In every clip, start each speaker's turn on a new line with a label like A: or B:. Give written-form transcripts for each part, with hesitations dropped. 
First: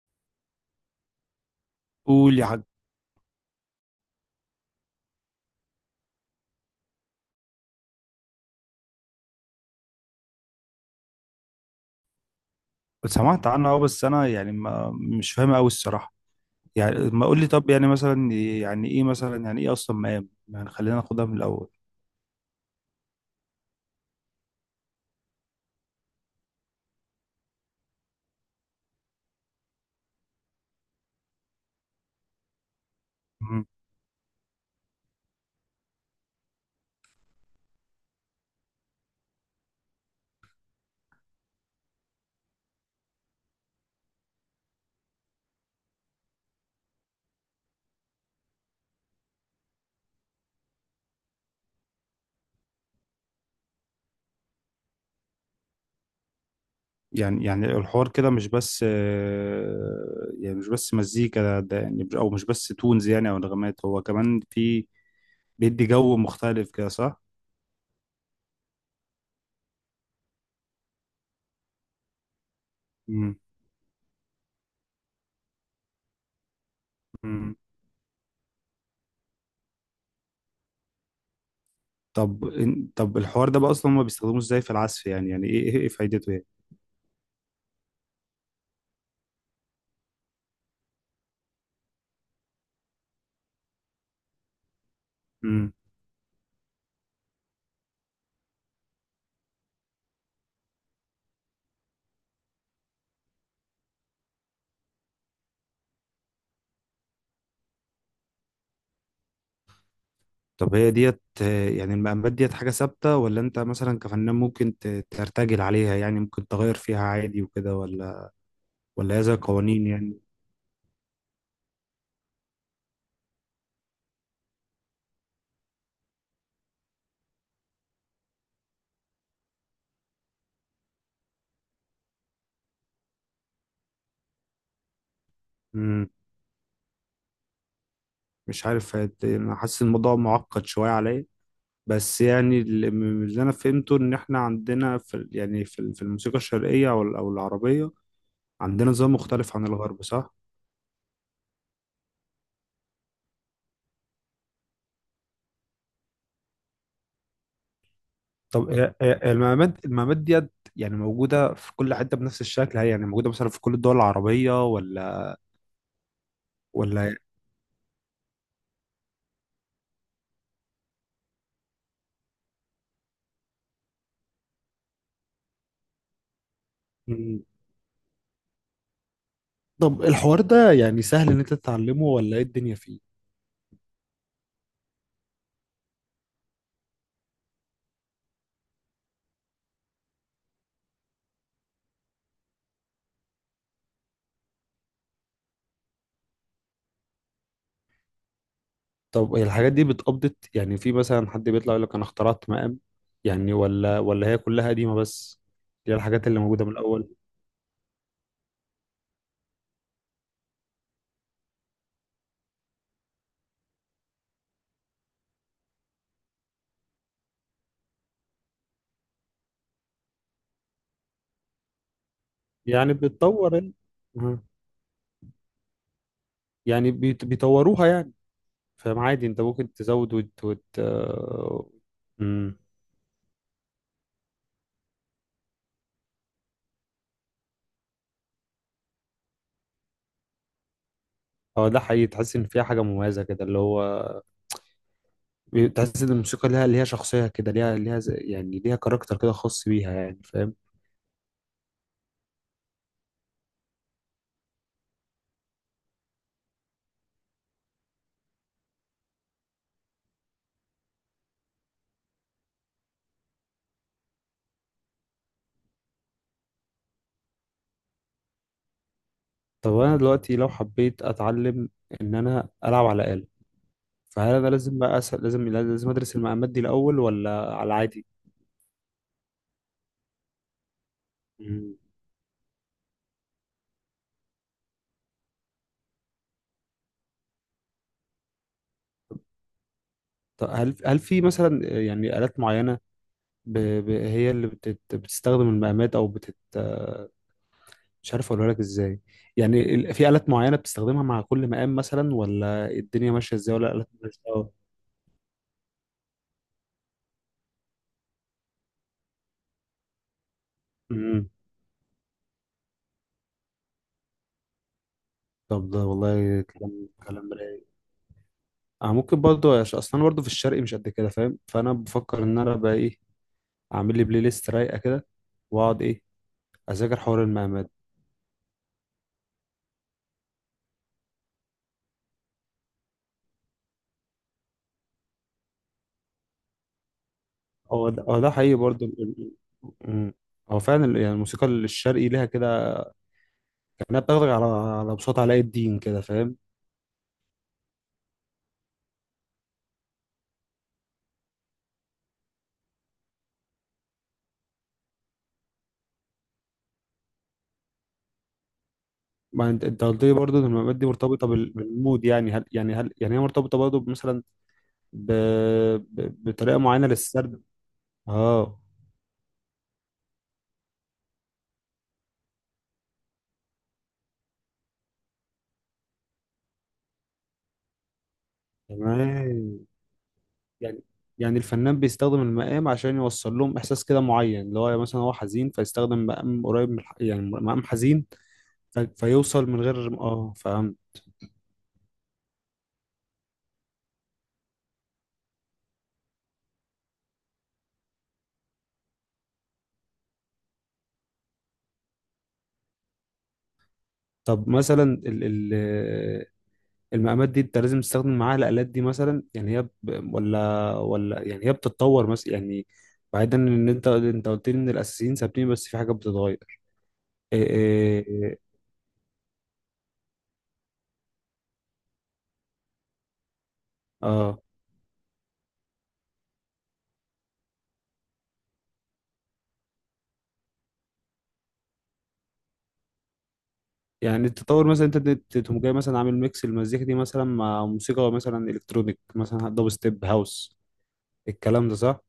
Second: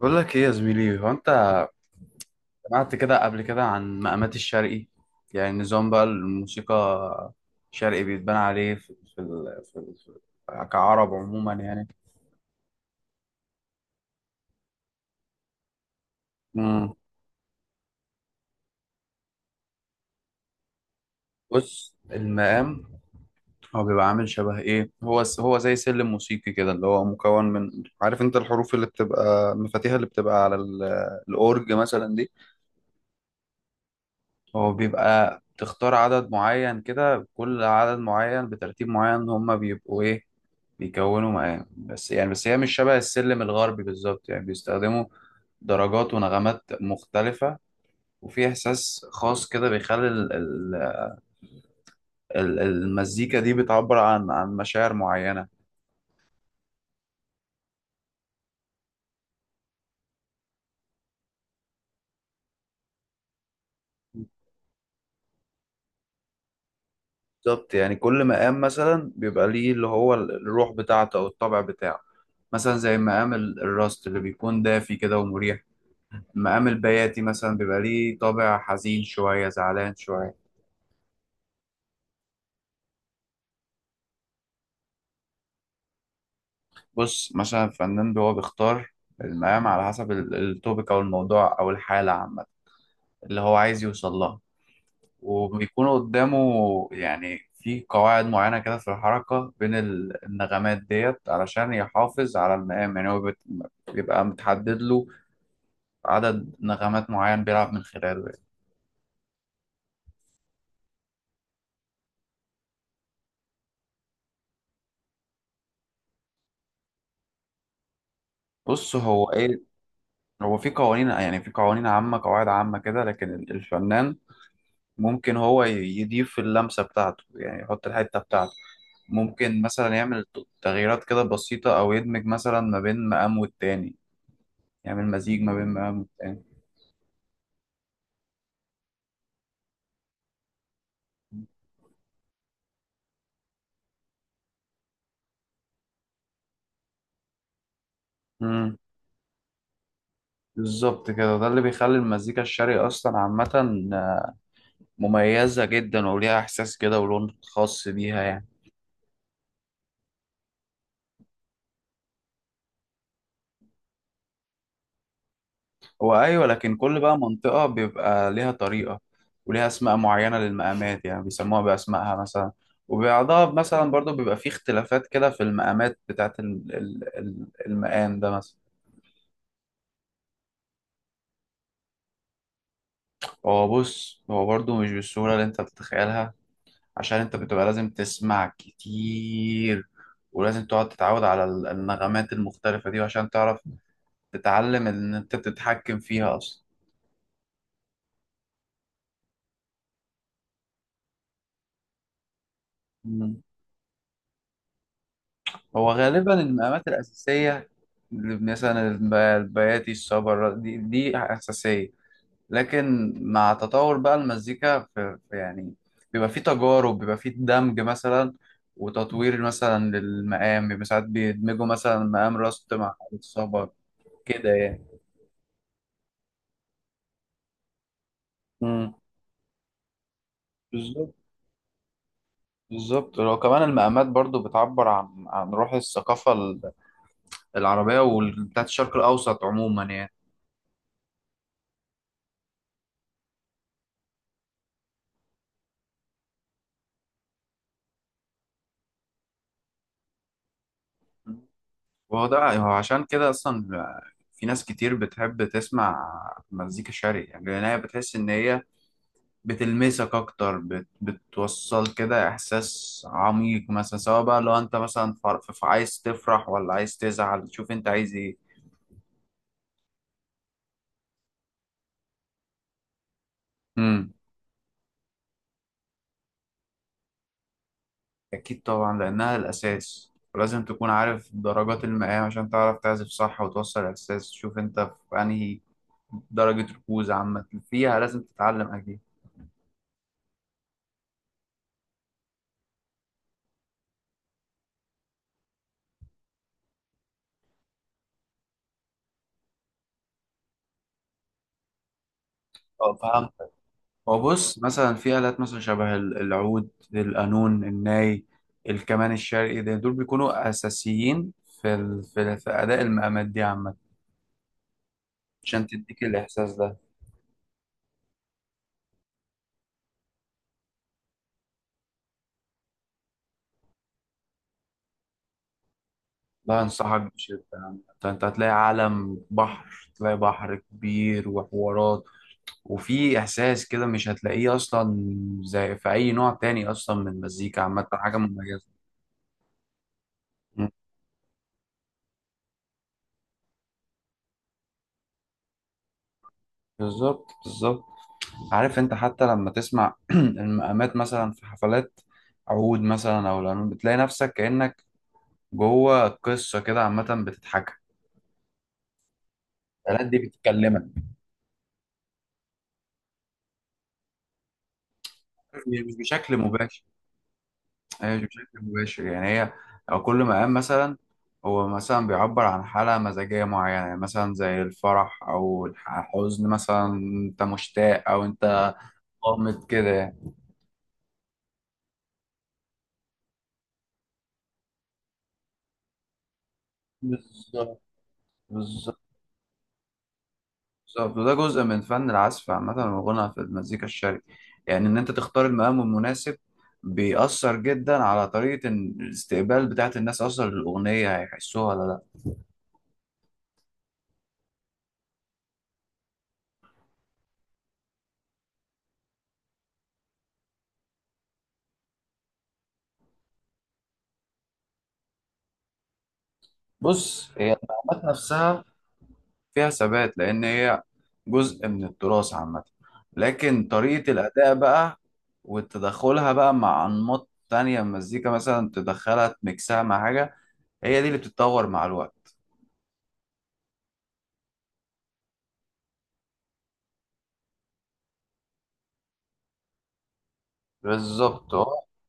A: بقول لك ايه يا زميلي؟ هو انت
B: قول يا حاج.
A: سمعت كده قبل كده عن مقامات الشرقي؟ يعني نظام بقى الموسيقى الشرقي بيتبنى عليه في كعرب عموما يعني.
B: سمعت عنها، بس انا يعني ما مش فاهمها قوي الصراحه.
A: مم.
B: يعني ما قول لي، طب يعني مثلا، يعني ايه مثلا؟ يعني ايه اصلا مقام؟ يعني خلينا ناخدها من الاول.
A: بص، المقام هو بيبقى عامل شبه ايه؟ هو زي سلم موسيقي كده، اللي هو مكون من، عارف انت الحروف اللي بتبقى مفاتيحها اللي بتبقى على الاورج مثلا دي.
B: مم.
A: هو بيبقى تختار عدد معين كده، كل عدد معين بترتيب معين هما بيبقوا ايه؟ بيكونوا معاه بس يعني، بس هي مش شبه السلم الغربي بالظبط، يعني بيستخدموا درجات ونغمات مختلفة. وفي إحساس خاص كده بيخلي المزيكا دي بتعبر عن مشاعر معينة.
B: يعني الحوار كده مش بس، يعني مش بس مزيكا، ده يعني او مش بس تونز، يعني او نغمات، هو كمان في بيدي جو مختلف كده، صح؟
A: بالظبط، يعني كل مقام مثلا بيبقى ليه اللي هو الروح بتاعته أو الطبع بتاعه. مثلا زي مقام
B: مم.
A: الراست اللي بيكون دافي كده ومريح. مقام البياتي
B: مم.
A: مثلا بيبقى ليه طابع حزين شوية، زعلان شوية.
B: طب الحوار ده بقى اصلا هما بيستخدموه ازاي في العزف؟ يعني ايه ايه إيه فايدته؟
A: بص، مثلا الفنان هو بيختار المقام على حسب التوبيك او الموضوع او الحاله عامه، اللي هو عايز يوصل لها.
B: يعني.
A: وبيكون قدامه يعني في قواعد معينه كده في الحركه بين النغمات ديت علشان يحافظ على المقام. يعني هو بيبقى متحدد له عدد نغمات معين بيلعب من خلاله يعني.
B: طب هي ديت، يعني المقامات ديت حاجة ثابتة؟ ولا انت مثلا كفنان ممكن ترتجل عليها؟ يعني ممكن تغير فيها عادي وكده، ولا؟
A: بص
B: ولا هي
A: هو
B: زي
A: ايه،
B: قوانين يعني؟
A: هو في قوانين، يعني في قوانين عامه، قواعد عامه كده، لكن الفنان ممكن هو يضيف اللمسة بتاعته، يعني يحط الحتة بتاعته. ممكن مثلا يعمل تغييرات كده بسيطة، أو يدمج مثلا ما بين مقام والتاني، يعمل مزيج ما بين مقام
B: مم.
A: والتاني.
B: مش عارف، انا حاسس الموضوع معقد شوية عليا. بس يعني، اللي من اللي انا فهمته ان احنا عندنا يعني في الموسيقى الشرقية او العربية،
A: مم.
B: عندنا نظام مختلف عن الغرب، صح؟
A: بالظبط كده، ده اللي بيخلي المزيكا الشرقي أصلا عامة مميزة جدا، وليها إحساس كده ولون خاص بيها يعني.
B: طب المقامات ديت يعني موجودة في كل حتة بنفس الشكل؟ هي يعني موجودة مثلا في كل الدول العربية ولا؟
A: هو أيوة، لكن كل بقى منطقة بيبقى ليها طريقة وليها أسماء معينة للمقامات، يعني بيسموها بأسمائها مثلا. وبعضها مثلا برضو بيبقى فيه اختلافات كده في المقامات بتاعة
B: ولا
A: المقام ده مثلا.
B: طب الحوار ده يعني سهل ان انت تتعلمه؟ ولا ايه الدنيا فيه؟
A: هو بص، هو برضو مش بالسهولة اللي أنت بتتخيلها، عشان أنت بتبقى لازم تسمع كتير، ولازم تقعد تتعود على النغمات المختلفة دي عشان تعرف تتعلم إن أنت تتحكم فيها
B: طب هي الحاجات دي بتقبضت؟ يعني في مثلا حد بيطلع يقول لك انا اخترعت مقام؟
A: أصلا.
B: يعني ولا، هي كلها قديمة بس؟
A: هو
B: دي الحاجات اللي
A: غالبا
B: موجودة من
A: المقامات
B: الاول.
A: الأساسية اللي مثلا البياتي، الصبر، دي أساسية. لكن مع تطور بقى المزيكا في يعني بيبقى فيه تجارب، بيبقى فيه دمج مثلا وتطوير مثلا للمقام. بيبقى ساعات بيدمجوا مثلا مقام راست
B: يعني
A: مع
B: بتطور
A: الصبر
B: ال- مم.
A: كده يعني.
B: يعني بيطوروها يعني.
A: امم
B: فاهم، عادي انت ممكن تزود وت وت
A: بالظبط
B: آه، مم.
A: بالظبط. لو كمان المقامات برضو بتعبر عن روح الثقافة العربية بتاعت الشرق الأوسط عموما يعني.
B: هو ده حقيقي، تحس ان فيها حاجة مميزة كده، اللي هو تحس ان الموسيقى ليها، شخصية كده، ليها، يعني ليها كاركتر كده خاص بيها يعني، فاهم؟
A: وهو ده، هو عشان كده أصلا في ناس كتير بتحب تسمع مزيكا شرقي، يعني لأن هي بتحس إن هي بتلمسك أكتر، بتوصل كده إحساس عميق مثلا. سواء بقى لو أنت مثلا عايز تفرح ولا عايز تزعل، شوف أنت عايز إيه.
B: طب انا دلوقتي لو حبيت اتعلم ان انا العب على آلة،
A: امم
B: فهل انا لازم بقى أسأل، لازم ادرس المقامات دي الاول؟ ولا على عادي؟
A: أكيد طبعا، لأنها الأساس، ولازم تكون عارف
B: مم.
A: درجات المقام عشان تعرف تعزف صح وتوصل الإحساس. شوف أنت في أنهي درجة ركوز عامة فيها. لازم تتعلم أكيد.
B: طب هل في مثلا يعني آلات معينة، هي اللي بتستخدم المقامات او بتت مش عارف اقولها لك ازاي. يعني في آلات معينة بتستخدمها مع كل مقام مثلا؟ ولا
A: أه،
B: الدنيا ماشية
A: فهمتك.
B: ازاي؟ ولا آلات مالهاش
A: هو
B: دعوة؟
A: بص، مثلا في آلات مثلا شبه العود، القانون، الناي، الكمان الشرقي. ده دول بيكونوا
B: مم.
A: أساسيين في في أداء المقامات دي عامة، عشان
B: طب ده
A: تديك
B: والله
A: الإحساس ده.
B: كلام كلام رايق. اه ممكن برضه، عشان اصلا برضه في الشرق مش قد كده فاهم، فانا بفكر ان انا بقى ايه، اعمل لي بلاي ليست رايقه كده، واقعد ايه،
A: لا،
B: اذاكر
A: أنصحك
B: حوار
A: بشدة
B: المقامات.
A: يعني. أنت هتلاقي عالم بحر، تلاقي بحر كبير وحوارات. وفي إحساس كده مش هتلاقيه أصلا زي في أي نوع تاني أصلا من المزيكا عامة،
B: هو ده
A: حاجة
B: هو ده حقيقي
A: مميزة.
B: برضه. مم. هو
A: مم.
B: فعلا يعني الموسيقى الشرقي ليها كده، كانها بتاخدك على بساط علاء الدين كده، فاهم؟
A: بالظبط بالظبط. عارف انت حتى لما تسمع المقامات مثلا في حفلات عود مثلا او القانون، بتلاقي نفسك كأنك جوه قصة كده عامة بتضحكها.
B: ما انت قلت
A: الآلات
B: لي
A: دي
B: برضه ان المقامات
A: بتكلمك،
B: دي مرتبطه بالمود، يعني هل يعني هل يعني هي مرتبطه برضه مثلا، ب...
A: مش بشكل
B: بطريقه
A: مباشر.
B: معينه للسرد؟
A: هي مش بشكل
B: اه،
A: مباشر يعني، هي لو كل مقام مثلا هو مثلا بيعبر عن حالة مزاجية معينة. يعني مثلا زي الفرح أو الحزن مثلا، أنت مشتاق أو أنت
B: تمام.
A: قامت كده يعني.
B: يعني يعني الفنان بيستخدم المقام عشان يوصل لهم احساس كده معين، اللي هو مثلا هو حزين، فيستخدم مقام قريب من يعني مقام
A: بالظبط،
B: حزين،
A: بالظبط،
B: فيوصل من غير، فاهم؟
A: بالظبط. وده جزء من فن العزف عامة والغنى في المزيكا الشرقي، يعني إن أنت تختار المقام المناسب بيأثر جدا على طريقة الاستقبال بتاعة الناس أصلا للأغنية، هيحسوها ولا لأ.
B: طب مثلا ال ال المقامات دي انت لازم تستخدم معاها الآلات دي مثلا؟ يعني هي. ولا يعني هي بتتطور مثلا يعني، بعيدا ان انت قلت لي ان الاساسيين ثابتين بس في حاجات بتتغير.
A: بص،
B: إيه،
A: هي المقامات
B: إيه، إيه.
A: نفسها فيها ثبات، لأن هي جزء من التراث عامة. لكن طريقة
B: اه.
A: الأداء بقى وتدخلها بقى مع أنماط تانية من المزيكا، مثلا تدخلها تميكسها مع حاجة، هي دي اللي بتتطور مع الوقت.
B: يعني التطور مثلا انت تقوم جاي مثلا عامل ميكس المزيكا دي مثلا مع موسيقى مثلا الكترونيك، مثلا دب ستيب، هاوس؟
A: بالظبط.
B: الكلام ده صح؟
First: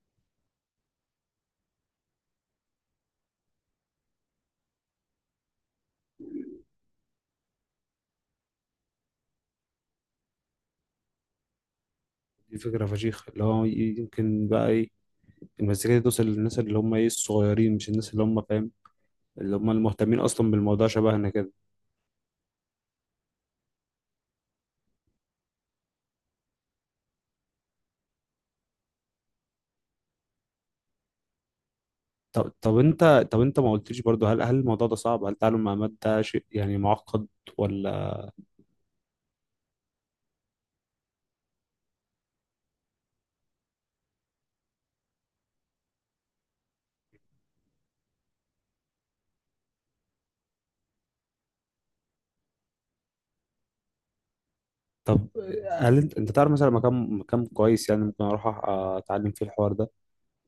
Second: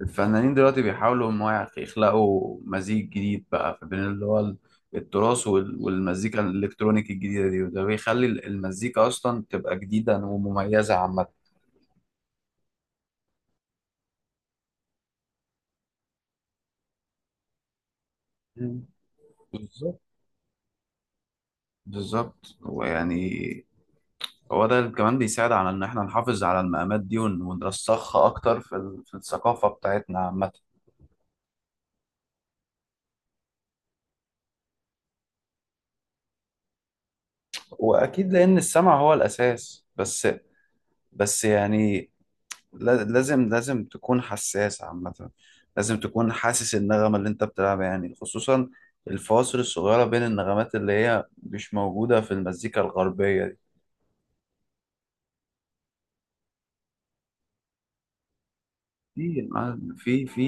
A: الفنانين دلوقتي بيحاولوا ان هو يخلقوا مزيج جديد بقى بين اللي هو التراث والمزيكا الالكترونيك الجديده دي، وده بيخلي المزيكا اصلا تبقى جديده ومميزه عامه.
B: دي فكرة فشيخة، اللي هو يمكن بقى ايه، المزيكا دي توصل للناس اللي هم ايه الصغيرين، مش الناس اللي هم فاهم،
A: مم.
B: اللي هم
A: بالظبط
B: المهتمين اصلا بالموضوع شبهنا كده.
A: بالظبط. ويعني هو ده اللي كمان بيساعد على ان احنا نحافظ على المقامات دي ونرسخها اكتر في في الثقافه بتاعتنا عامه.
B: طب طب انت طب انت ما قلتليش برضو، هل الموضوع ده صعب؟ هل تعلم مع مات ده شيء يعني معقد، ولا؟
A: واكيد، لان السمع هو الاساس، بس بس يعني لازم تكون حساس عامة، لازم تكون حاسس النغمة اللي انت بتلعبها، يعني خصوصا الفواصل الصغيرة بين النغمات اللي هي مش موجودة في المزيكا الغربية.
B: طب هل انت, تعرف مثلا مكان كويس يعني ممكن اروح
A: دي
B: اتعلم فيه الحوار ده؟
A: في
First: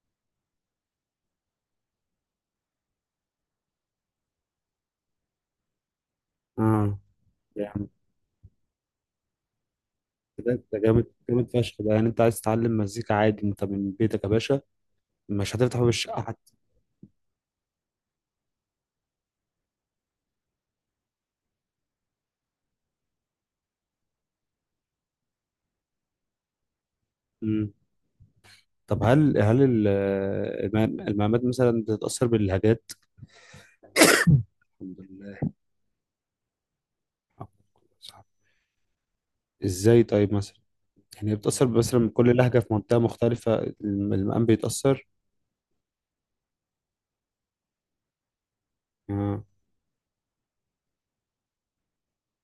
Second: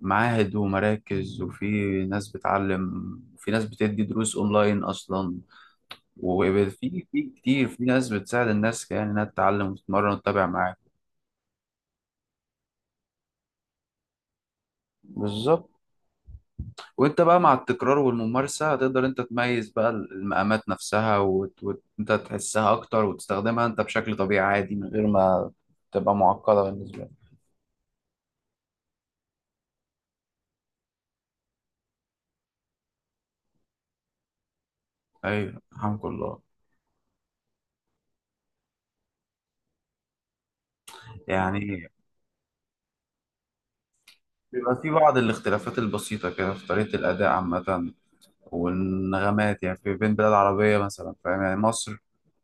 A: معاهد ومراكز، وفي ناس بتعلم، وفي ناس بتدي دروس اونلاين اصلا، وفي
B: اه،
A: كتير، في
B: يعني
A: ناس بتساعد الناس يعني انها تتعلم وتتمرن وتتابع
B: ده
A: معاك.
B: انت جامد جامد فشخ. ده يعني انت عايز تتعلم مزيكا عادي انت من بيتك يا باشا، مش
A: بالظبط.
B: هتفتح باب الشقه حتى.
A: وانت بقى مع التكرار والممارسة هتقدر انت تميز بقى المقامات نفسها، وانت انت تحسها اكتر وتستخدمها انت بشكل طبيعي عادي، من غير ما تبقى معقدة بالنسبة لك.
B: مم. طب المقامات مثلا بتتأثر باللهجات؟ الحمد لله.
A: ايوه، الحمد لله.
B: ازاي طيب مثلا؟ يعني هي بتأثر
A: يعني
B: بس لما كل لهجة في منطقة مختلفة، المقام
A: بيبقى في
B: بيتأثر؟
A: بعض الاختلافات البسيطة كده في طريقة الأداء عامة
B: آه.
A: والنغمات، يعني في بين بلاد عربية مثلا فاهم، يعني مصر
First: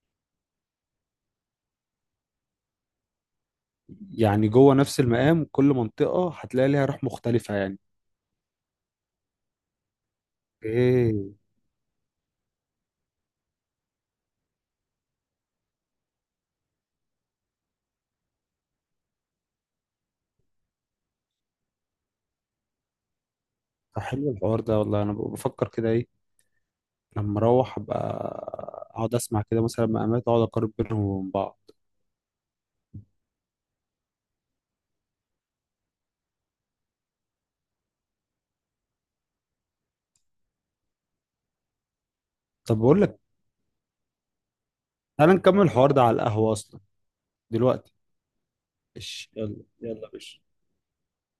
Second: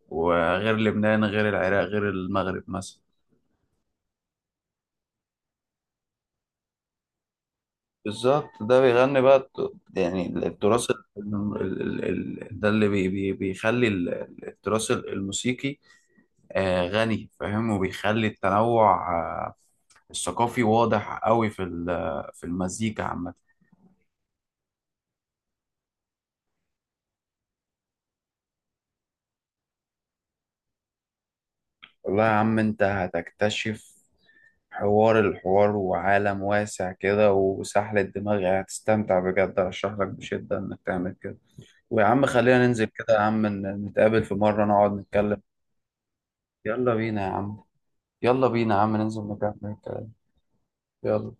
A: وغير لبنان غير العراق غير المغرب مثلا.
B: يعني جوه نفس المقام كل منطقة هتلاقي ليها روح مختلفة يعني؟
A: بالظبط، ده بيغني بقى يعني التراث
B: ايه.
A: ال- ال- ده اللي بي بي بيخلي التراث الموسيقي غني فاهم، وبيخلي التنوع الثقافي واضح قوي في في المزيكا عامة.
B: طب حلو الحوار ده، والله انا بفكر كده ايه، لما اروح ابقى اقعد اسمع كده مثلا مقامات، اقعد اقارن بينهم وبين بعض.
A: والله يا عم، انت هتكتشف حوار الحوار وعالم واسع كده وسحلة دماغي، هتستمتع بجد. ارشح لك بشدة انك تعمل كده. ويا عم خلينا
B: طب
A: ننزل
B: بقول
A: كده يا
B: لك،
A: عم، نتقابل في مرة نقعد
B: تعالى
A: نتكلم.
B: نكمل الحوار ده على القهوة اصلا
A: يلا بينا يا عم.
B: دلوقتي.
A: يلا بينا يا عم ننزل
B: إيش يلا.
A: نكمل
B: يلا يا
A: الكلام.
B: باشا.
A: يلا